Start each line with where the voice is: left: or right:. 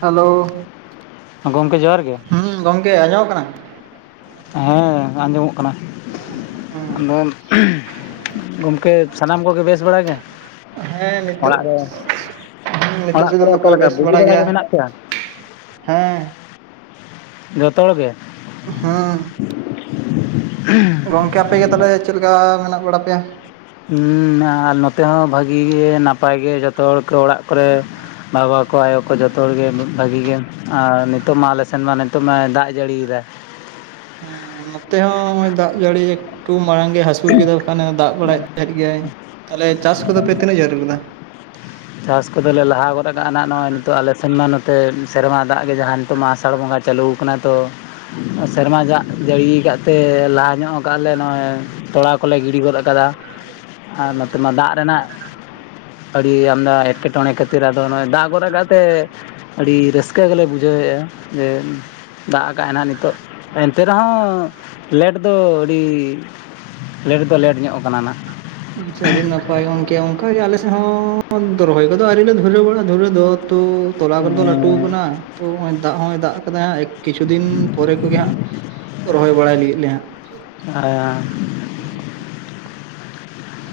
right: Hello
left: ᱜᱚᱢᱠᱮ ᱡᱚᱦᱟᱨ ᱜᱮ
right: ᱦᱮᱸ ᱜᱚᱝᱠᱮ ᱟᱸᱡᱚᱢ ᱠᱟᱱᱟ?
left: ᱦᱮᱸ ᱟᱸᱡᱚᱢᱚᱜ ᱠᱟᱱᱟ᱾ ᱟᱫᱚ ᱜᱚᱝᱠᱮ ᱥᱟᱱᱟᱢ ᱠᱚᱜᱮ ᱵᱮᱥ ᱵᱟᱲᱟ ᱜᱮ?
right: ᱦᱮᱸ ᱱᱤᱛᱳ
left: ᱚᱲᱟᱜ ᱨᱮ ᱚᱲᱟᱜ
right: ᱱᱤᱛᱚᱜ
left: ᱠᱚᱨᱮ
right: [inaudible]
left: ᱚᱠᱟ
right: ᱫᱚᱠᱚ
left: ᱞᱮᱠᱟ
right: ᱵᱮᱥ
left: ᱵᱩᱜᱤ
right: ᱵᱟᱲᱟ ᱜᱮᱭᱟ᱾
left: ᱜᱮ ᱢᱮᱱᱟᱜ ᱯᱮᱭᱟ
right: ᱦᱮᱸ
left: ᱡᱚᱛᱚ ᱦᱚᱲ ᱜᱮ?
right: ᱦᱮᱸ ᱜᱚᱝᱠᱮ ᱟᱯᱮᱜᱮ ᱛᱟᱦᱚᱞᱮ ᱪᱮᱫ ᱞᱮᱠᱟ ᱢᱮᱱᱟᱜ ᱵᱟᱲᱟ ᱯᱮᱭᱟ?
left: ᱦᱩᱸ ᱟᱨ ᱱᱚᱛᱮ ᱦᱚᱸ ᱵᱷᱟᱹᱜᱤ ᱜᱮ ᱱᱟᱯᱟᱭ ᱜᱮ ᱡᱚᱛᱚ ᱦᱚᱲ ᱜᱮ ᱚᱲᱟᱜ ᱠᱚᱨᱮ ᱵᱟᱵᱟ ᱠᱚ ᱟᱭᱚ ᱠᱚ ᱡᱚᱛᱚ ᱦᱚᱲ ᱜᱮ ᱵᱷᱟᱹᱜᱤ ᱜᱮ ᱟᱨ ᱱᱤᱛᱚᱜ ᱢᱟ ᱟᱞᱮ ᱥᱮᱱ ᱢᱟ ᱱᱤᱛᱚᱜ ᱢᱟᱭ ᱫᱟᱜ ᱡᱟᱹᱲᱤᱭᱮᱫᱟᱭ᱾
right: ᱱᱚᱛᱮ ᱦᱚᱸ ᱦᱚᱸᱜ- ᱚᱭ ᱫᱟᱜ ᱡᱟᱲᱤ ᱮᱠᱴᱩ ᱢᱟᱲᱟᱝ ᱜᱮᱭ ᱦᱟᱥᱩᱲ ᱠᱮᱫᱟ ᱠᱷᱟᱱᱮ ᱫᱟᱜ ᱵᱟᱲᱟᱭᱮᱫ ᱛᱟᱦᱮᱸᱫ ᱜᱮᱭᱟᱭ ᱾ ᱛᱟᱦᱚᱞᱮ ᱪᱟᱥ ᱠᱚᱫᱚ ᱯᱮ ᱛᱤᱱᱟᱹᱜ ᱡᱟᱹᱞ ᱞᱮᱫᱟ?
left: ᱪᱟᱥ ᱠᱚᱫᱚ ᱞᱮ ᱞᱟᱦᱟ ᱜᱚᱫ ᱠᱟᱜ-ᱟ ᱱᱟᱜ ᱱᱚᱜᱼᱚᱭ ᱱᱤᱛᱚᱜ ᱟᱞᱮ ᱥᱮᱱ ᱢᱟ ᱱᱚᱛᱮ ᱥᱮᱨᱢᱟ ᱫᱟᱜ ᱜᱮ ᱡᱟᱦᱟᱸ ᱱᱤᱛᱚᱜ ᱢᱟ ᱟᱥᱟᱲ ᱵᱚᱸᱜᱟ ᱪᱟᱹᱞᱩ ᱟᱠᱟᱱᱟ ᱛᱚ ᱥᱮᱨᱢᱟ ᱡᱟᱜ ᱡᱟᱹᱲᱤ ᱠᱟᱫ ᱛᱮ ᱞᱟᱦᱟ ᱧᱚᱜ ᱠᱟᱜ ᱟᱞᱮ ᱱᱚᱜᱼᱚᱭ ᱛᱚᱲᱟ ᱠᱚᱞᱮ ᱜᱤᱰᱤ ᱜᱚᱫ ᱠᱟᱫᱟ ᱟᱨ ᱱᱚᱛᱮᱢᱟ ᱫᱟᱜ ᱨᱮᱱᱟᱜ ᱟᱹᱰᱤ ᱟᱢᱫᱟ ᱮᱴᱠᱮᱴᱚᱬᱮ ᱠᱷᱟᱹᱛᱤᱨ ᱟᱫᱚ ᱱᱚᱜᱼᱚᱭ ᱫᱟᱜ ᱜᱚᱫ ᱠᱟᱜ ᱛᱮ ᱟᱹᱰᱤ ᱨᱟᱹᱥᱠᱟᱹ ᱜᱮᱞᱮ ᱵᱩᱡᱷᱟᱹᱣᱮᱫᱼᱟ ᱡᱮ ᱫᱟᱜ ᱟᱠᱟᱫᱼᱟᱭ ᱱᱟᱦᱟᱜ ᱱᱤᱛᱚᱜ ᱮᱱᱛᱮ ᱨᱮᱦᱚᱸ ᱞᱮᱴ ᱫᱚ ᱟᱹᱰᱤ ᱞᱮᱴ ᱫᱚ ᱞᱮᱴ ᱧᱚᱜ ᱠᱟᱱᱟ ᱱᱷᱟᱜ᱾
right: ᱦᱚᱭ ᱜᱚᱝᱠᱮ ᱚᱱᱠᱟ ᱜᱮ ᱟᱞᱮ ᱥᱮᱫ ᱦᱚᱸ ᱨᱚᱦᱚᱭ ᱠᱚᱫᱚ ᱟᱹᱣᱨᱤ ᱞᱮ ᱫᱷᱩᱨᱟᱹᱣ-ᱟ ᱫᱷᱩᱨᱟ. ᱣ ᱫᱚ᱾ ᱛᱚᱞᱟ ᱠᱚᱫᱚ ᱞᱟᱹᱴᱩ ᱠᱟᱱᱟ ᱛᱳ ᱫᱟᱜ ᱦᱚᱸᱭ ᱫᱟᱜ ᱠᱟᱫᱟᱭ, ᱠᱤᱪᱷᱩ ᱫᱤᱱ ᱯᱚᱨᱮ ᱠᱚᱜᱮ ᱦᱟᱸᱜ ᱨᱚᱦᱚᱭ ᱵᱟᱲᱟᱭ ᱞᱟᱹᱜᱤᱫ ᱞᱮ ᱦᱟᱸᱜ᱾
left: [unintelligible]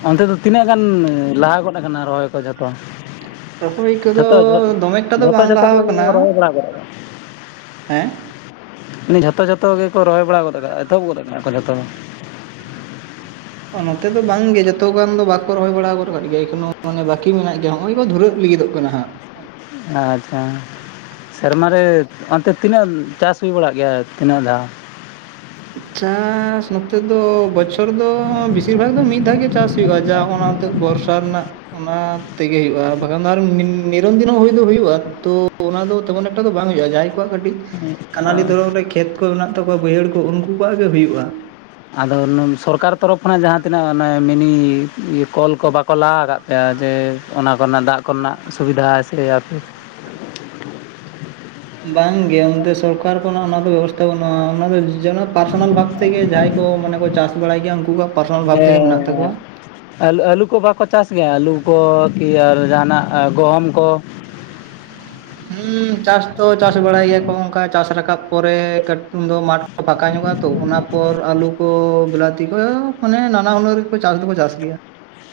left: ᱚᱱᱛᱮ ᱫᱚ ᱛᱤᱱᱟᱹᱜ ᱜᱟᱱ ᱞᱟᱦᱟ ᱜᱚᱫ ᱠᱟᱱᱟ ᱨᱚᱦᱚᱭ ᱠᱚ ᱡᱷᱚᱛᱚ?
right: ᱨᱚᱦᱚᱭ ᱠᱚᱫᱚ
left: ᱡᱷᱚᱛᱚ
right: ᱫᱚᱢᱮ ᱮᱠᱴᱟ ᱫᱚ
left: ᱡᱷᱚᱛᱚ
right: ᱵᱟᱝ
left: ᱡᱷᱚᱛᱚ ᱠᱚ
right: ᱞᱟᱦᱟᱣ ᱠᱟᱱᱟ ᱾
left: ᱨᱚᱦᱚᱭ ᱵᱟᱲᱟ ᱜᱚᱫ ᱟᱠᱟᱫᱟ
right: ᱦᱮᱸ
left: ᱡᱷᱚᱛᱚ ᱡᱷᱚᱛᱚ ᱜᱮᱠᱚ ᱨᱚᱦᱚᱭ ᱵᱟᱲᱟ ᱜᱚᱫ ᱠᱟᱜ-ᱟ ᱮᱛᱚᱦᱚᱵ ᱜᱚᱫ ᱠᱟᱜ-ᱟ ᱠᱚ ᱡᱷᱚᱛᱚ ᱦᱚᱲ?
right: ᱱᱚᱛᱮ ᱫᱚ ᱵᱟᱝᱜᱮ ᱡᱚᱛᱚ ᱜᱟᱱ ᱫᱚ ᱵᱟᱠᱚ ᱨᱚᱦᱚᱭ ᱵᱟᱲᱟ ᱜᱚᱫ ᱠᱟᱜ ᱜᱮᱭᱟ ᱮᱠᱷᱳᱱᱳ ᱢᱟᱱᱮ ᱵᱟᱠᱤ ᱢᱮᱱᱟᱜ ᱜᱮᱭᱟ ᱾ ᱱᱚᱜᱼᱚᱭ ᱠᱚ ᱫᱷᱟᱹᱨᱟᱹᱜ ᱞᱟᱹᱜᱤᱫᱚᱜ ᱠᱟᱱᱟ ᱦᱟᱸᱜ ᱾
left: ᱟᱪᱪᱷᱟ ᱻ ᱾ ᱥᱮᱨᱢᱟ ᱨᱮ ᱚᱱᱛᱮ ᱛᱤᱱᱟᱹᱜ ᱪᱟᱥ ᱦᱩᱭ ᱵᱟᱲᱟᱜ ᱜᱮᱭᱟ, ᱛᱤᱱᱟᱹᱜ ᱫᱷᱟᱣ?
right: ᱪᱟᱥ ᱱᱚᱛᱮ ᱫᱚ ᱵᱚᱪᱷᱚᱨ ᱫᱚ ᱵᱮᱥᱤᱨ ᱵᱷᱟᱜ ᱫᱚ ᱢᱤᱫ ᱫᱷᱟᱣ ᱜᱮ ᱪᱟᱥ ᱦᱩᱭᱩᱜᱼᱟ ᱡᱟ [unintelligible] ᱼᱼ ᱵᱚᱨᱥᱟᱨ ᱨᱮᱱᱟᱜ ᱼᱼ ᱚᱱᱟ ᱛᱮᱜᱮ ᱦᱩᱭᱩᱜᱼᱟ ᱾ ᱵᱟᱠᱷᱟᱱ ᱫᱚ ᱱᱤ ᱱᱤᱨᱚᱱ ᱫᱤᱱ ᱫᱚ ᱦᱩᱭ ᱫᱚ ᱦᱩᱭᱩᱜᱼᱟ, ᱛᱚ ᱚᱱᱟ ᱫᱚ ᱛᱮᱢᱚᱱ ᱮᱠᱴᱟ ᱫᱚ ᱵᱟᱝ ᱦᱩᱭᱩᱜᱼᱟ ᱾ ᱡᱟᱦᱟᱸᱭ ᱠᱚᱣᱟᱜ ᱠᱟᱹᱴᱤᱡ ᱠᱷᱟᱱᱟᱞᱤ ᱫᱷᱚᱨᱚᱱ ᱨᱮᱼᱼ ᱠᱷᱮᱛ ᱠᱚ ᱢᱮᱱᱟᱜ ᱛᱟᱠᱚᱣᱟ ᱵᱟᱹᱭᱦᱟᱹᱲ ᱠᱚ ᱩᱱᱠᱩ ᱠᱚᱣᱟᱜ ᱜᱮ ᱦᱩᱭᱩᱜᱼᱟ ᱾
left: ᱟᱫᱚ ᱱᱩᱱ ᱥᱚᱨᱠᱟᱨ ᱛᱚᱨᱚᱯᱷ ᱠᱷᱚᱱᱟᱜ ᱡᱟᱦᱟᱸ ᱛᱤᱱᱟᱹᱜ ᱚᱱᱮ ᱢᱤᱱᱤ ᱠᱚᱞ ᱠᱚ ᱵᱟᱠ ᱠᱚ ᱞᱟᱣ ᱟᱠᱟᱫ ᱯᱮᱭᱟ ᱡᱮ ᱚᱱᱟ ᱠᱚᱨᱮᱱᱟᱜ ᱫᱟᱜ ᱠᱚᱨᱮᱱᱟᱜ ᱥᱩᱵᱤᱫᱷᱟ ᱥᱮ ᱟᱯᱮ
right: ᱵᱟᱝᱜᱮ ᱚᱱᱛᱮ ᱥᱚᱨᱠᱟᱨ ᱠᱷᱚᱱᱟᱜ ᱚᱱᱟ ᱫᱚ ᱵᱮᱵᱚᱥᱛᱷᱟ ᱵᱟᱹᱱᱩᱜᱼᱟ ᱾ ᱚᱱᱟ ᱫᱚ ᱡᱮᱱ ᱯᱟᱨᱥᱚᱱᱟᱞ ᱵᱷᱟᱜᱽ ᱛᱮᱜᱮ ᱡᱟᱦᱟᱸᱭ ᱠᱚ ᱢᱟᱱᱮ ᱠᱚ ᱪᱟᱥ ᱵᱟᱲᱟᱭ ᱜᱮᱭᱟ ᱩᱱᱠᱩ ᱠᱚ
left: ᱮᱸᱻ ᱟᱹᱞᱩ ᱟᱹᱞᱩ ᱠᱚ ᱵᱟᱠᱚ ᱪᱟᱥ ᱜᱮᱭᱟ ᱟᱹᱞᱩ ᱠᱚ ᱠᱤ ᱟᱨ ᱡᱟᱦᱟᱱᱟᱜ ᱜᱚᱦᱚᱢ ᱠᱚ?
right: ᱦᱩᱸ ᱪᱟᱥ ᱛᱚ ᱪᱟᱥ ᱵᱟᱲᱟᱭ ᱜᱮᱭᱟ ᱠᱚ ᱚᱱᱠᱟ ᱪᱟᱥ ᱨᱟᱠᱟᱵ ᱯᱚᱨᱮ ᱠᱟᱹᱴᱩᱱ ᱫᱚ ᱢᱟᱴ ᱠᱚ ᱯᱷᱟᱠᱟ ᱧᱚᱜᱚᱜᱼᱟ ᱛᱚ ᱚᱱᱟ ᱯᱚᱨ ᱟᱹᱞᱩ ᱠᱚ ᱵᱮᱞᱟᱛᱤ ᱠᱚ ᱢᱟᱱᱮ ᱱᱟᱱᱟ ᱦᱩᱱᱟᱹᱨ ᱜᱮᱠᱚ ᱪᱟᱥ ᱫᱚᱠᱚ ᱪᱟᱥ ᱜᱮᱭᱟ ᱾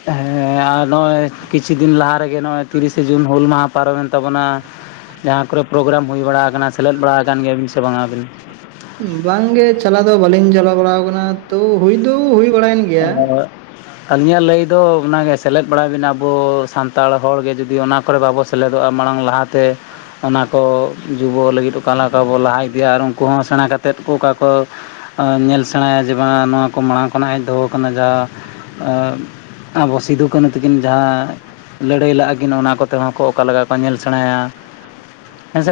left: ᱦᱮᱸ ᱟᱨ ᱱᱚᱜᱼᱚᱭ ᱠᱤᱪᱷᱩ ᱫᱤᱱ ᱞᱟᱦᱟ ᱨᱮᱜᱮ ᱱᱚᱜᱼᱚᱭ ᱛᱤᱨᱤᱥᱮ ᱡᱩᱱ ᱦᱩᱞ ᱢᱟᱦᱟ ᱯᱟᱨᱚᱢᱮᱱ ᱛᱟᱵᱚᱱᱟ ᱾ ᱡᱟᱦᱟᱸ ᱠᱚᱨᱮ ᱯᱨᱳᱜᱨᱟᱢ ᱦᱩᱭ ᱵᱟᱲᱟ ᱠᱟᱱᱟ ᱥᱮᱞᱮᱫ ᱵᱟᱲᱟ ᱟᱠᱟᱱ ᱜᱮᱭᱟ ᱵᱤᱱ ᱥᱮ ᱵᱟᱝᱟ ᱟᱹᱵᱤᱱ?
right: ᱵᱟᱝᱜᱮ ᱪᱟᱞᱟᱣ ᱫᱚ ᱵᱟᱟᱹᱞᱤᱧ ᱪᱟᱞᱟᱣ ᱵᱟᱲᱟ ᱠᱟᱱᱟ ᱛᱚ ᱦᱩᱭ ᱫᱚ ᱦᱩᱭ ᱵᱟᱲᱟᱭᱮᱱ ᱜᱮ
left: [unintelligible] ᱟᱹᱞᱤᱧᱟᱜ ᱞᱟᱹᱭ ᱫᱚ ᱚᱱᱟ ᱜᱮ ᱥᱮᱞᱮᱫ ᱵᱟᱲᱟᱭ ᱵᱮᱱ ᱟᱵᱚ ᱥᱟᱱᱛᱟᱲ ᱦᱚᱲ ᱜᱮ ᱡᱩᱫᱤ ᱚᱱᱟ ᱠᱚᱨᱮ ᱵᱟᱵᱚ ᱥᱮᱞᱮᱫᱚᱜᱼᱟ ᱢᱟᱲᱟᱝ ᱞᱟᱦᱟᱛᱮ ᱚᱱᱟ ᱠᱚ ᱡᱩᱵᱚ ᱞᱟᱹᱜᱤᱫ ᱟᱠᱟ ᱞᱮᱠᱟ ᱵᱚ ᱞᱟᱦᱟ ᱤᱫᱤᱭᱟ ᱟᱨ ᱩᱱᱠᱩ ᱦᱚᱸ ᱥᱮᱬᱟ ᱠᱟᱛᱮᱫ ᱚᱠᱟ ᱠᱚ ᱧᱮᱞ ᱥᱮᱬᱟᱭᱟ ᱡᱮ ᱵᱟᱝ ᱱᱚᱣᱟ ᱠᱚ ᱢᱟᱲᱟᱝ ᱠᱷᱚᱱᱟᱜ ᱦᱮᱡ ᱫᱚᱦᱚ ᱠᱟᱱᱟ ᱡᱟ, ᱟᱸ ᱟᱵᱚ ᱥᱤᱫᱩ ᱠᱟᱹᱱᱩ ᱛᱟᱹᱠᱤᱱ ᱡᱟᱦᱟᱸ ᱞᱟᱹᱲᱦᱟᱹᱭ ᱞᱟᱜᱼᱟ ᱠᱤᱱ ᱚᱱᱟ ᱠᱚᱛᱮ ᱦᱚᱸ ᱠᱚ ᱚᱠᱟ ᱞᱮᱠᱟ ᱠᱚ ᱧᱮᱞ ᱥᱮᱬᱟᱭᱟ ᱾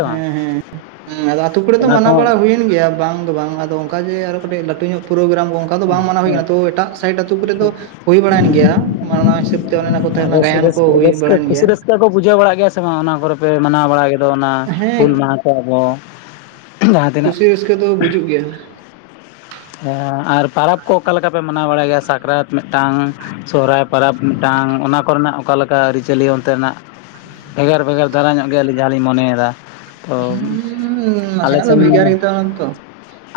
right: ᱦᱮᱸ ᱦᱮᱸ ᱟᱫᱚ ᱟᱛᱩ ᱠᱚᱨᱮ ᱫᱚ
left: ᱚᱱᱟ
right: ᱢᱟᱱᱟᱣ
left: ᱠᱚ
right: ᱵᱟᱲᱟ ᱦᱩᱭᱮᱱ ᱜᱮᱭᱟ ᱵᱟᱝ ᱫᱚ ᱵᱟᱝ, ᱟᱫᱚ ᱚᱱᱠᱟ ᱡᱮ ᱟᱨᱚ ᱠᱟᱹᱴᱤᱡ ᱞᱟᱹᱴᱩ ᱧᱚᱜ ᱯᱳᱨᱳᱜᱮᱨᱟᱢ ᱠᱚ ᱚᱱᱠᱟ ᱚᱠᱟ ᱫᱚ ᱵᱟᱝ ᱢᱟᱱᱟᱣ ᱦᱩᱭ ᱟᱠᱟᱱᱟ ᱛᱚ ᱮᱴᱟᱜ ᱥᱟᱭᱤᱴ ᱟᱛᱳ ᱠᱚᱨᱮ ᱫᱚ ᱦᱩᱭ ᱵᱟᱲᱟᱭᱮᱱ ᱜᱮᱭᱟ ᱢᱟ ᱚᱱᱟ ᱦᱤᱥᱟᱹᱵ ᱛᱮ ᱚᱱᱮ ᱚᱱᱟ ᱠᱚ ᱛᱟᱦᱮᱸ ᱞᱮᱱᱟ
left: ᱨᱟᱹᱥ
right: ᱜᱟᱭᱟᱱ
left: ᱨᱟᱹᱥ
right: ᱠᱚ ᱦᱩᱭ
left: ᱨᱟᱹᱥᱠᱟᱹ
right: ᱵᱟᱲᱟᱭᱮᱱ
left: ᱠᱩᱥᱤ
right: ᱜᱮᱭᱟ ᱾
left: ᱨᱟᱹᱥᱠᱟᱹ ᱠᱚ ᱵᱩᱡᱷᱟᱹᱣ ᱵᱟᱲᱟᱜ ᱜᱮᱭᱟ ᱥᱮ ᱵᱟᱝ ᱚᱱᱟ ᱠᱚᱨᱮ ᱯᱮ ᱢᱟᱱᱟᱣ ᱵᱟᱲᱟ ᱠᱮᱫᱚ ᱚᱱᱟ ᱦᱩᱞ
right: ᱦᱮᱸ
left: ᱢᱟᱦᱟ ᱠᱚ ᱟᱵᱚ? ᱡᱟᱦᱟᱸ ᱛᱤᱱᱟᱹᱜ
right: ᱠᱩᱥᱤ ᱨᱟᱹᱥᱠᱟᱹ ᱫᱚ ᱵᱩᱡᱩᱜ ᱜᱮᱭᱟ ᱾
left: ᱟᱨ ᱯᱟᱨᱟᱵᱽ ᱠᱚ ᱚᱠᱟ ᱞᱮᱠᱟ ᱯᱮ ᱢᱟᱱᱟᱣ ᱵᱟᱲᱟᱭ ᱜᱮᱭᱟ ᱥᱟᱠᱨᱟᱛ ᱢᱤᱫᱴᱟᱝ ᱥᱚᱦᱨᱟᱭ ᱯᱟᱨᱟᱵᱽ ᱢᱤᱫᱴᱟᱝ ᱚᱱᱟ ᱠᱚᱨᱮᱱᱟᱜ ᱚᱠᱟ ᱞᱮᱠᱟ ᱟᱹᱨᱤᱪᱟᱹᱞᱤ ᱚᱱᱛᱮᱱᱟᱜ? ᱵᱷᱮᱜᱟᱨ ᱵᱷᱮᱜᱟᱨ ᱫᱷᱟᱨᱟ ᱧᱚᱜ ᱜᱮᱭᱟ ᱟᱹᱞᱤᱧ ᱡᱟᱦᱟᱸ ᱞᱤᱧ ᱢᱚᱱᱮᱭᱫᱟ ᱾ ᱛᱚ
right: ᱦᱩᱸ
left: ᱟᱞᱮ
right: ᱱᱟᱥᱮᱱᱟᱜ ᱫᱚ
left: ᱥᱮᱱ
right: ᱵᱷᱮᱜᱟᱨ ᱜᱮ ᱛᱟᱵᱚᱱᱟ ᱛᱚ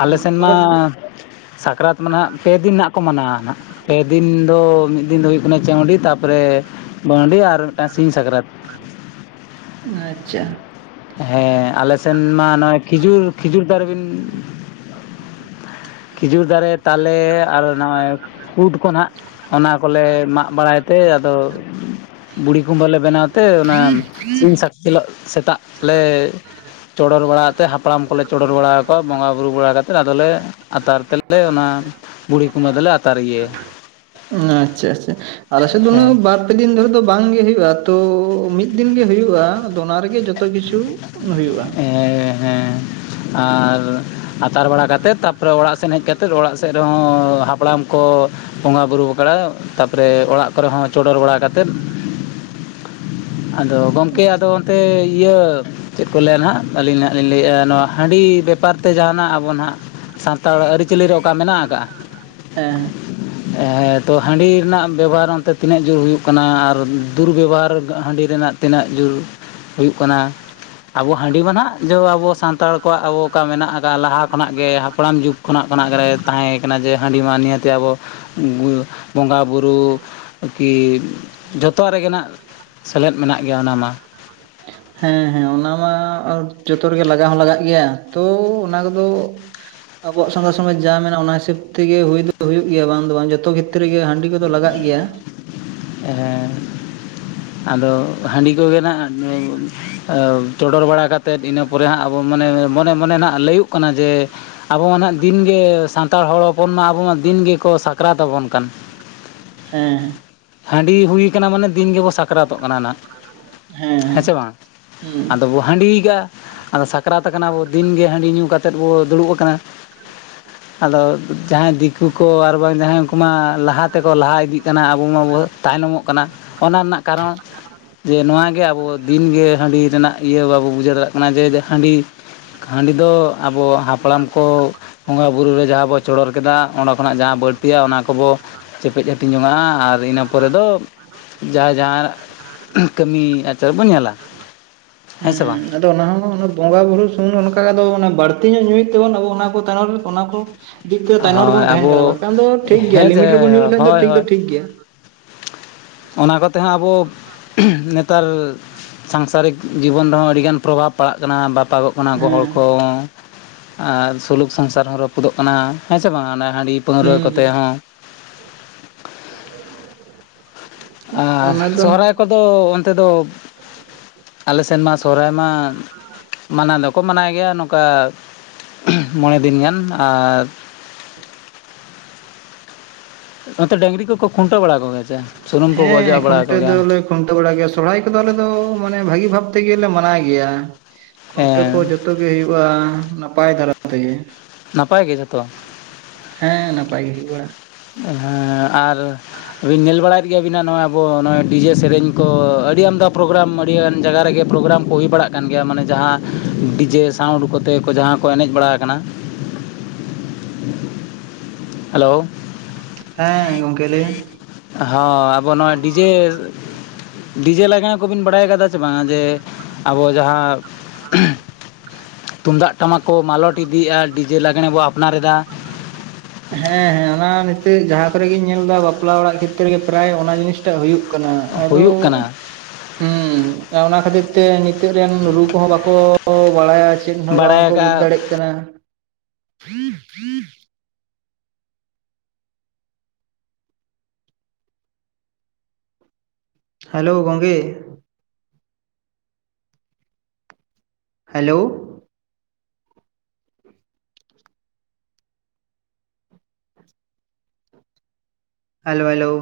left: ᱟᱞᱮ ᱥᱮᱱ ᱢᱟ
right: ᱯᱚᱨᱚᱵᱽ ᱠᱚ᱾
left: ᱥᱟᱠᱨᱟᱛ ᱢᱟ ᱱᱟᱦᱟᱜ ᱯᱮ ᱫᱤᱱ ᱱᱟᱜ ᱠᱚ ᱢᱟᱱᱟᱣᱟ ᱱᱟᱦᱟᱸᱜ ᱾ ᱯᱮ ᱫᱤᱱ ᱫᱚ, ᱢᱤᱫ ᱫᱤᱱ ᱫᱚ ᱦᱩᱭᱩᱜ ᱠᱟᱱᱟ ᱪᱟᱹᱶᱰᱤ, ᱛᱟᱨᱯᱚᱨᱮ ᱵᱟᱹᱶᱰᱤ, ᱟᱨ ᱢᱤᱫᱴᱟᱝ ᱥᱤᱧ ᱥᱟᱠᱨᱟᱛ ᱾
right: ᱟᱪᱪᱷᱟ ᱾
left: ᱦᱮᱸ ᱟᱞᱮ ᱥᱮᱱ ᱢᱟ ᱱᱚᱜᱼᱚᱭ ᱠᱷᱤᱡᱩᱨ ᱠᱷᱤᱡᱩᱨ ᱫᱟᱨᱮ ᱵᱤᱱ ᱠᱷᱤᱡᱩᱨ ᱫᱟᱨᱮ, ᱛᱟᱞᱮ ᱟᱨ ᱱᱚᱜᱼᱚᱭ ᱠᱩᱫ ᱠᱚ ᱱᱟᱦᱟᱜ ᱾ ᱚᱱᱟ ᱠᱚᱞᱮ ᱢᱟᱜ ᱵᱟᱲᱟᱭ ᱛᱮ ᱟᱫᱚ ᱵᱩᱲᱦᱤ ᱠᱩᱢᱵᱟᱹ ᱞᱮ ᱵᱮᱱᱟᱣ ᱛᱮ ᱚᱱᱟ ᱥᱤᱧ ᱥᱟᱠ ᱦᱤᱞᱳᱜ ᱥᱮᱛᱟᱜ ᱞᱮ ᱪᱚᱰᱚᱨ ᱵᱟᱲᱟ ᱟᱛᱮᱫ ᱦᱟᱯᱲᱟᱢ ᱠᱚᱞᱮ ᱪᱚᱰᱚᱨ ᱵᱟᱲᱟ ᱟᱠᱚᱣᱟ ᱵᱚᱸᱜᱟᱼᱵᱩᱨᱩ ᱵᱟᱲᱟ ᱠᱟᱛᱮᱫ ᱟᱫᱚᱞᱮ ᱟᱛᱟᱨ ᱛᱮᱞᱮ, ᱚᱱᱟ ᱵᱩᱲᱦᱤ ᱠᱩᱢᱵᱷᱟᱹ ᱫᱚᱞᱮ ᱟᱛᱟᱨ ᱜᱮᱭᱟ ᱾
right: ᱟᱪᱪᱷᱟ, ᱟᱪᱷᱟ ᱟᱞᱮ ᱥᱮᱫ ᱩᱱᱟᱹ,
left: ᱦᱮᱸ
right: ᱵᱟᱨ ᱵᱟᱨᱯᱮ ᱫᱤᱱ ᱫᱷᱚᱨᱮ ᱫᱚ, ᱵᱟᱝᱜᱮ ᱦᱩᱭᱩᱜᱼᱟ ᱾ ᱛᱚ ᱢᱤᱫ ᱫᱤᱱ ᱜᱮ ᱦᱩᱭᱩᱜᱼᱟ᱾ ᱟᱫᱚ ᱚᱱᱟ ᱨᱮᱜᱮ ᱡᱚ ᱛᱚ ᱠᱤᱪᱷᱩ ᱦᱩᱭᱩᱜᱼᱟ ᱾
left: ᱮᱸᱻ ᱦᱮᱸ ᱾ ᱟᱨ ᱟᱛᱟᱨ ᱵᱟᱲᱟ ᱠᱟᱛᱮᱫ, ᱛᱟᱯᱚᱨᱮ ᱚᱲᱟᱜ ᱥᱮᱱ, ᱦᱮᱡ ᱠᱟᱛᱮᱫ ᱚᱲᱟᱜ ᱥᱮᱫ, ᱨᱮᱦᱚ, ᱚ ᱦᱟᱯᱲᱟᱢ ᱠᱚ ᱵᱚᱸᱜᱟ ᱵᱩᱨᱩ ᱟᱠᱷᱲᱟ, ᱛᱟᱨᱯᱚᱨᱮ ᱚᱲᱟᱜ ᱠᱚᱨᱮ ᱦᱚᱸ ᱪᱚᱰᱚᱨ ᱵᱟᱲᱟ ᱠᱟᱛᱮᱫ, ᱟᱫᱚ, ᱜᱚᱝᱠᱮ ᱟᱫᱚ, ᱚᱱᱛᱮ ᱤᱭᱟᱹ ᱪᱮᱫ? ᱠᱚ ᱞᱟᱹᱭᱟ ᱱᱷᱟᱜ ᱾ ᱟᱹᱞᱤᱧ ᱱᱟᱜ ᱞᱤᱧ ᱞᱟᱹᱭᱮᱫᱼᱟ, ᱱᱚᱣᱟ ᱦᱟᱺᱰᱤ ᱵᱮᱯᱟᱨᱛᱮ ᱡᱟᱦᱟᱱᱟᱜ ᱟᱵᱚ, ᱱᱟᱦᱟᱜ ᱥᱟᱱᱛᱟᱲ ᱟᱹᱨᱤ ᱪᱟᱞᱤ ᱨᱮ, ᱚᱠᱟ ᱢᱮᱱᱟᱜ ᱟᱠᱟᱜᱼᱟ
right: ᱦᱮᱸ
left: ᱾ᱮᱻᱦᱮᱫ ᱾ ᱛᱚ, ᱦᱟᱺᱰᱤ ᱨᱮᱱᱟᱜ ᱵᱮᱵᱚᱦᱟᱨ ᱚᱱᱛᱮ, ᱛᱤᱱᱟᱹᱜ? ᱡᱳᱨ ᱦᱩᱭᱩᱜ ᱠᱟᱱᱟ ᱾ ᱟᱨ ᱫᱩᱨᱵᱮᱵᱚᱦᱟᱨ ᱦᱟᱺᱰᱤ ᱨᱮᱱᱟᱜ ᱛᱤᱱᱟᱹᱜ? ᱡᱳᱨ ᱦᱩᱭᱩᱜ ᱠᱟᱱᱟ ᱾ ᱟᱵᱚ, ᱦᱟᱺᱰᱤ ᱢᱟ ᱱᱟᱦᱟᱜ ᱡᱚ, ᱟᱵᱚ ᱥᱟᱱᱛᱟᱲ ᱠᱚᱣᱟᱜ, ᱟᱵᱚ ᱚᱠᱟ ᱢᱮᱱᱟᱜ ᱟᱠᱟᱫ, ᱞᱟᱦᱟ ᱠᱷᱚᱱᱟᱜ ᱜᱮ, ᱦᱟᱯᱲᱟᱢ ᱡᱩᱜᱽ ᱠᱷᱚᱱᱟᱜ ᱾ ᱠᱷᱚᱱᱟᱜ ᱨᱮ, ᱛᱟᱦᱮᱸ ᱠᱟᱱᱟ ᱡᱮ ᱦᱟᱺᱰᱤ ᱢᱟ ᱾ ᱱᱤᱭᱟᱹᱛᱮ, ᱟᱵᱚ ᱵᱚᱸᱜᱟ ᱵᱩᱨᱩ ᱠᱤ ᱡᱚᱛᱚᱣᱟᱜ ᱨᱮᱜᱮ ᱱᱷᱟᱜ, ᱥᱮᱞᱮᱫ ᱢᱮᱱᱟᱜ ᱜᱮᱭᱟ, ᱚᱱᱟ ᱢᱟ ᱾
right: ᱦᱮᱸ, ᱦᱮᱸ ᱚᱱᱟ ᱢᱟ, ᱡᱚᱛᱚ ᱨᱮᱜᱮ ᱞᱟᱜᱟᱣ ᱦᱚᱸ ᱞᱟᱜᱟᱜ ᱜᱮᱭᱟ, ᱛᱚ ᱚᱱᱟ ᱠᱚᱫᱚ ᱟᱵᱚᱣᱟᱜ, ᱥᱟᱱᱛᱟᱲ ᱥᱚᱢᱟᱡᱽ ᱡᱟ ᱢᱮᱱᱟᱜᱼᱟ ᱾ ᱚᱱᱟ ᱦᱤᱥᱟᱹᱵ ᱛᱮᱜᱮ, ᱦᱩᱭ ᱫᱚ ᱦᱩᱭᱩᱜ ᱜᱮᱭᱟ, ᱵᱟᱝ ᱫᱚ ᱵᱟᱝ ᱡᱚᱛᱚ ᱜᱮ, ᱵᱷᱤᱛᱤᱨ ᱨᱮᱜᱮ, ᱦᱟᱺᱰᱤ ᱠᱚᱫᱚ ᱞᱟᱜᱟᱜ ᱜᱮᱭᱟ᱾
left: ᱦᱮᱸᱻ ᱾ ᱟᱫᱚ ᱦᱟᱺᱰᱤ ᱠᱚᱜᱮ ᱱᱟᱜ, ᱪᱚᱰᱚᱨ ᱵᱟᱲᱟ ᱠᱟᱛᱮᱫ, ᱤᱱᱟᱹ ᱯᱚᱨᱮ ᱦᱟᱸᱜ ᱢᱟᱱᱮ, ᱢᱚᱱᱮ ᱢᱚᱱᱮ ᱱᱷᱟᱜ, ᱞᱟᱹᱭᱚᱜ ᱠᱟᱱᱟ ᱡᱮ, ᱟᱵᱚ ᱢᱟ ᱦᱟᱸᱜ ᱫᱤᱱᱜᱮ, ᱥᱟᱱᱛᱟᱲ ᱦᱚᱲ ᱦᱚᱯᱚᱱ ᱢᱟ, ᱟᱵᱚ ᱢᱟ ᱫᱤᱱ ᱜᱮᱠᱚ, ᱥᱟᱠᱨᱟᱛ ᱟᱵᱚᱱ ᱠᱟᱱ ᱾
right: ᱦᱮᱸᱻ, ᱾
left: ᱦᱟᱺᱰᱤ ᱦᱩᱭ ᱟᱠᱟᱱᱟ, ᱢᱟᱱᱮ ᱫᱤᱱ ᱜᱮᱵᱚᱱ ᱥᱟᱠᱨᱟᱛᱚᱜ ᱠᱟᱱᱟ ᱦᱟᱸᱜ
right: ᱦᱮᱸ
left: ᱾ ᱦᱮᱸᱥᱮ ᱵᱟᱝ?
right: ᱦᱩᱸ
left: ᱟᱫᱚ ᱵᱚ ᱦᱟᱺᱰᱤᱜᱟ, ᱟᱫᱚ ᱥᱟᱠᱨᱟᱛ ᱟᱠᱟᱱᱟ ᱵᱚ, ᱫᱤᱱ ᱜᱮ ᱦᱟᱺᱰᱤ ᱧᱩ ᱠᱟᱛᱮᱫ ᱵᱚ, ᱫᱩᱲᱩᱵ ᱟᱠᱟᱱᱟ ᱾ ᱟᱫᱚ, ᱡᱟᱦᱟᱸᱭ ᱫᱤᱠᱩ ᱠᱚ, ᱟᱨ ᱵᱟᱝ ᱡᱟᱦᱟᱸᱭ, ᱩᱱᱠᱩ ᱢᱟ, ᱞᱟᱦᱟ ᱛᱮᱠᱚ, ᱞᱟᱦᱟ ᱤᱫᱤᱜ ᱠᱟᱱᱟ ᱾ ᱟᱵᱚ ᱢᱟᱵᱚ ᱛᱟᱭᱱᱚᱢᱚᱜ ᱠᱟᱱᱟ ᱾ ᱚᱱᱟ ᱨᱮᱱᱟᱜ ᱠᱟᱨᱚᱱ? ᱡᱮ ᱱᱚᱣᱟ ᱜᱮ, ᱟᱵᱚ ᱫᱤᱱᱜᱮ ᱦᱟᱺᱰᱤ ᱨᱮᱱᱟᱜ ᱤᱭᱟᱹ, ᱵᱟᱵᱚ ᱵᱩᱡᱷᱟᱹᱣ ᱫᱟᱲᱮᱭᱟᱜ ᱠᱟᱱᱟ ᱾ ᱡᱮ, ᱡᱮ ᱦᱟᱺᱰᱤ, ᱦᱟᱺᱰᱤ ᱫᱚ, ᱟᱵᱚ ᱦᱟᱯᱲᱟᱢ ᱠᱚ ᱵᱚᱸᱜᱟ ᱵᱩᱨᱩ ᱨᱮ, ᱡᱟᱦᱟᱸ ᱵᱚ ᱪᱚᱰᱚᱨ ᱠᱮᱫᱟ ᱾ ᱚᱸᱰᱮ ᱠᱷᱚᱱᱟᱜ ᱡᱟᱦᱟᱸ ᱵᱟᱹᱲᱛᱤᱜ-ᱟ ᱾ ᱚᱱᱟ ᱠᱚᱵᱚ ᱪᱮᱯᱮᱡ, ᱦᱟᱹᱴᱤᱧ ᱡᱚᱝᱟᱜᱼᱟ ᱾ ᱟᱨ ᱤᱱᱟᱹ ᱯᱚᱨᱮ ᱫᱚ, ᱡᱟ ᱡᱟᱦᱟᱸᱨᱟᱜ, ᱠᱟᱹᱢᱤ ᱟᱪᱟᱨ ᱵᱚᱱ ᱧᱮᱞᱟ ᱾
right: ᱦᱩᱸ ᱦᱩᱸ [unintelligible] ᱚᱱᱟ ᱦᱚᱸ, ᱵᱚᱸᱜᱟ ᱵᱩᱨᱩ ᱥᱩᱢᱩᱝ, ᱚᱱᱠᱟ ᱵᱟᱹᱲᱛᱤ ᱧᱚᱜ, ᱧᱩᱭᱮᱜ ᱛᱮᱵᱚᱱ, ᱟᱵᱚ ᱚᱱᱟ ᱠᱚ ᱛᱟᱭᱱᱚᱢ ᱨᱮ, ᱚᱱᱟ ᱠᱚ ᱫᱤᱠ ᱛᱮ ᱛᱟᱭᱱᱚᱢ
left: ᱦᱳᱭ
right: ᱨᱮᱵᱚᱱ ᱛᱟᱦᱮᱱ
left: ᱟᱵᱚ
right: ᱠᱟᱱᱟ ᱾ ᱵᱟᱝᱠᱷᱟᱱ ᱫᱚ ᱴᱷᱤᱠ ᱜᱮᱭᱟ,
left: ᱦᱮᱸ ᱡᱮ
right: ᱞᱤᱢᱤᱴ ᱨᱮᱵᱚᱱ ᱧᱩ ᱞᱮᱠᱷᱟᱱ ᱫᱚ,
left: ᱦᱳᱭ
right: ᱴᱷᱤᱠ ᱫᱚ
left: ᱦᱳᱭ
right: ᱴᱷᱤᱠ ᱜᱮᱭᱟ ᱾
left: ᱚᱱᱟ ᱠᱚᱛᱮ ᱦᱚᱸ ᱟᱵᱚ,
right: [unintelligible] [inaudible]
left: ᱱᱮᱛᱟᱞ [unintelligible] ᱥᱟᱝᱥᱟᱨᱤᱠ ᱡᱤᱵᱚᱱ ᱨᱮᱦᱚᱸ, ᱟᱹᱰᱤ ᱜᱟᱱ ᱯᱨᱚᱵᱷᱟᱵᱽ ᱯᱟᱲᱟᱜ ᱠᱟᱱᱟ ᱾ ᱵᱟᱯᱟᱜᱚᱜ ᱠᱟᱱᱟ ᱠᱚ, ᱦᱚᱲ
right: ᱦᱮᱸ
left: ᱠᱚ, ᱟᱨ ᱥᱩᱞᱩᱠ ᱥᱚᱝᱥᱟᱨ ᱦᱚᱸ, ᱨᱟᱹᱯᱩᱫᱚᱜ ᱠᱟᱱᱟ ᱾ ᱦᱮᱸ ᱥᱮ ᱵᱟᱝ? ᱚᱱᱟ᱾ ᱦᱟᱺᱰᱤ ᱯᱟᱹᱣᱨᱟᱹ
right: ᱦᱩᱸ
left: ᱠᱚᱛᱮ
right: ᱦᱩᱸ
left: ᱦᱚᱸ ᱾
right: [inaudible]
left: ᱟᱼᱦ,
right: ᱚᱱᱟ ᱫᱚ
left: ᱥᱚᱦᱚᱨᱟᱭ ᱠᱚᱫᱚ ᱚᱱᱛᱮ ᱫᱚ? ᱟᱞᱮᱥᱮᱱ ᱢᱟ ᱥᱚᱦᱚᱨᱟᱭ ᱢᱟ, ᱢᱟᱱᱟᱣ ᱫᱚᱠᱚ ᱢᱟᱱᱟᱣ ᱜᱮᱭᱟ ᱱᱚᱝᱠᱟ, ᱢᱚᱬᱮ ᱫᱤᱱ ᱜᱟᱱ, ᱟᱨ ᱱᱛᱮ ᱰᱟᱹᱝᱨᱤ ᱠᱚᱠᱚ, ᱠᱷᱩᱱᱴᱟᱹᱣ ᱵᱟᱲᱟ ᱠᱚ ᱜᱮᱭᱟ ᱥᱮ, ᱥᱩᱱᱩᱢ ᱠᱚᱠᱚ ᱚᱡᱚᱜ, ᱵᱟᱲᱟ ᱠᱚ ᱜᱮᱭᱟ ᱾
right: ᱠᱷᱩᱱᱴᱷᱟᱹᱣ ᱵᱟᱲᱟᱭ ᱜᱮᱭᱟ ᱾ ᱥᱚᱨᱦᱟᱭ ᱠᱚᱫᱚ, ᱟᱞᱮ ᱫᱚ ᱢᱟᱱᱮ, ᱵᱷᱟᱹᱜᱤ ᱵᱷᱟᱵ ᱛᱮᱜᱮ, ᱢᱟᱱᱟᱣ ᱜᱮᱭᱟ ᱾ ᱠᱷᱩᱱᱴᱟᱹᱣ ᱠᱚ ᱡᱚᱛ
left: ᱦᱮᱸ
right: ᱡᱚᱛᱚ ᱜᱮ ᱦᱩᱭᱩᱜᱼᱟ ᱾ ᱱᱟᱯᱟᱭ ᱫᱷᱟᱨᱟ ᱛᱮᱜᱮ ᱾
left: ᱱᱟᱯᱟᱭ ᱜᱮ ᱡᱷᱚᱛᱚ? ᱾
right: ᱦᱮᱸ, ᱱᱟᱯᱟᱭ ᱜᱮ ᱦᱩᱭ ᱵᱟᱲᱟᱼᱟ ᱾
left: ᱦᱮᱸᱻ, ᱟᱼᱨ ᱧᱮᱞ ᱵᱟᱲᱟᱭᱮᱫ ᱜᱮᱭᱟᱵᱤᱱ ᱱᱚᱜᱼᱚᱭ ᱟᱵᱚ ᱱᱚᱜ ᱰᱤᱡᱮ ᱥᱮᱨᱮᱧ ᱠᱚ ᱟᱹᱰᱤ ᱟᱢᱫᱟ ᱯᱨᱳᱜᱨᱟᱢ ᱟᱹᱰᱤᱜᱟᱱ ᱡᱟᱭᱜᱟ ᱨᱮᱜᱮ ᱯᱨᱳᱜᱨᱟᱢ ᱠᱚ ᱦᱩᱭ ᱵᱟᱲᱟᱜ ᱠᱟᱱ ᱜᱮᱭᱟ ᱢᱟᱱᱮ ᱡᱟᱦᱟᱸ ᱰᱤᱡᱮ ᱴᱷᱟᱶ ᱩᱰᱩᱠ ᱠᱚᱛᱮ ᱠᱚ ᱡᱟᱦᱟᱸ ᱠᱚ ᱮᱱᱮᱡ ᱵᱟᱲᱟ ᱠᱟᱱᱟ᱾ ᱦᱮᱞᱳ᱾
right: ᱦᱮᱸ ᱜᱚᱝᱠᱮ ᱞᱟᱹᱭ ᱢᱮ᱾
left: ᱦᱚᱸ ᱟᱵᱚ ᱱᱚᱣᱟ ᱰᱤᱡᱮ ᱰᱤᱡᱮ ᱞᱟᱜᱽᱬᱮ ᱠᱚᱵᱤᱱ ᱵᱟᱲᱟᱭ ᱠᱟᱫᱟ ᱥᱮ ᱵᱟᱝ ᱡᱮ ᱟᱵᱚ ᱡᱟᱦᱟᱸ
right: [unintelligible]
left: ᱛᱩᱢᱫᱟᱜ ᱴᱟᱢᱟᱠ ᱠᱚ ᱢᱟᱞᱚᱴ ᱤᱫᱤᱭᱮᱜᱼᱟ, ᱰᱤᱡᱮ ᱞᱟᱸᱜᱽᱬᱮ ᱵᱚ ᱟᱯᱱᱟᱨᱮᱫᱟ᱾
right: ᱦᱮᱸ ᱦᱮᱸ ᱚᱱᱟ ᱱᱤᱛᱟᱹᱜ ᱡᱟᱦᱟᱸ ᱠᱚᱨᱮᱜᱤᱧ ᱧᱮᱞ ᱫᱟ ᱵᱟᱯᱞᱟ ᱚᱲᱟᱜ ᱠᱷᱮᱛᱨᱮ ᱨᱮᱜᱮ ᱯᱨᱟᱭ ᱚᱱᱟ ᱡᱤᱱᱤᱥ ᱴᱟᱜ ᱦᱩᱭᱩᱜ ᱠᱟᱱᱟ, ᱟᱫᱚ
left: ᱦᱩᱭᱩᱜ ᱠᱟᱱᱟ
right: ᱦᱩᱸ, ᱟᱨ ᱚᱱᱟ ᱠᱷᱟᱹᱛᱤᱨ ᱛᱮ ᱱᱤᱛᱚᱜ ᱨᱮᱱ ᱨᱩ ᱠᱚᱦᱚᱸ ᱵᱟᱠᱚ ᱵᱟᱲᱟᱭᱟ᱾ ᱪᱮᱫ ᱦᱚᱸ
left: ᱵᱟᱲᱟᱭ
right: ᱵᱟᱝᱠᱚ ᱵᱩᱡ
left: ᱟᱠᱟᱜᱼᱟ
right: ᱫᱟᱲᱮᱜ ᱠᱟᱱᱟ, ᱦᱮᱞᱳ, ᱜᱚᱝᱠᱮ᱾ Hello, hello hello,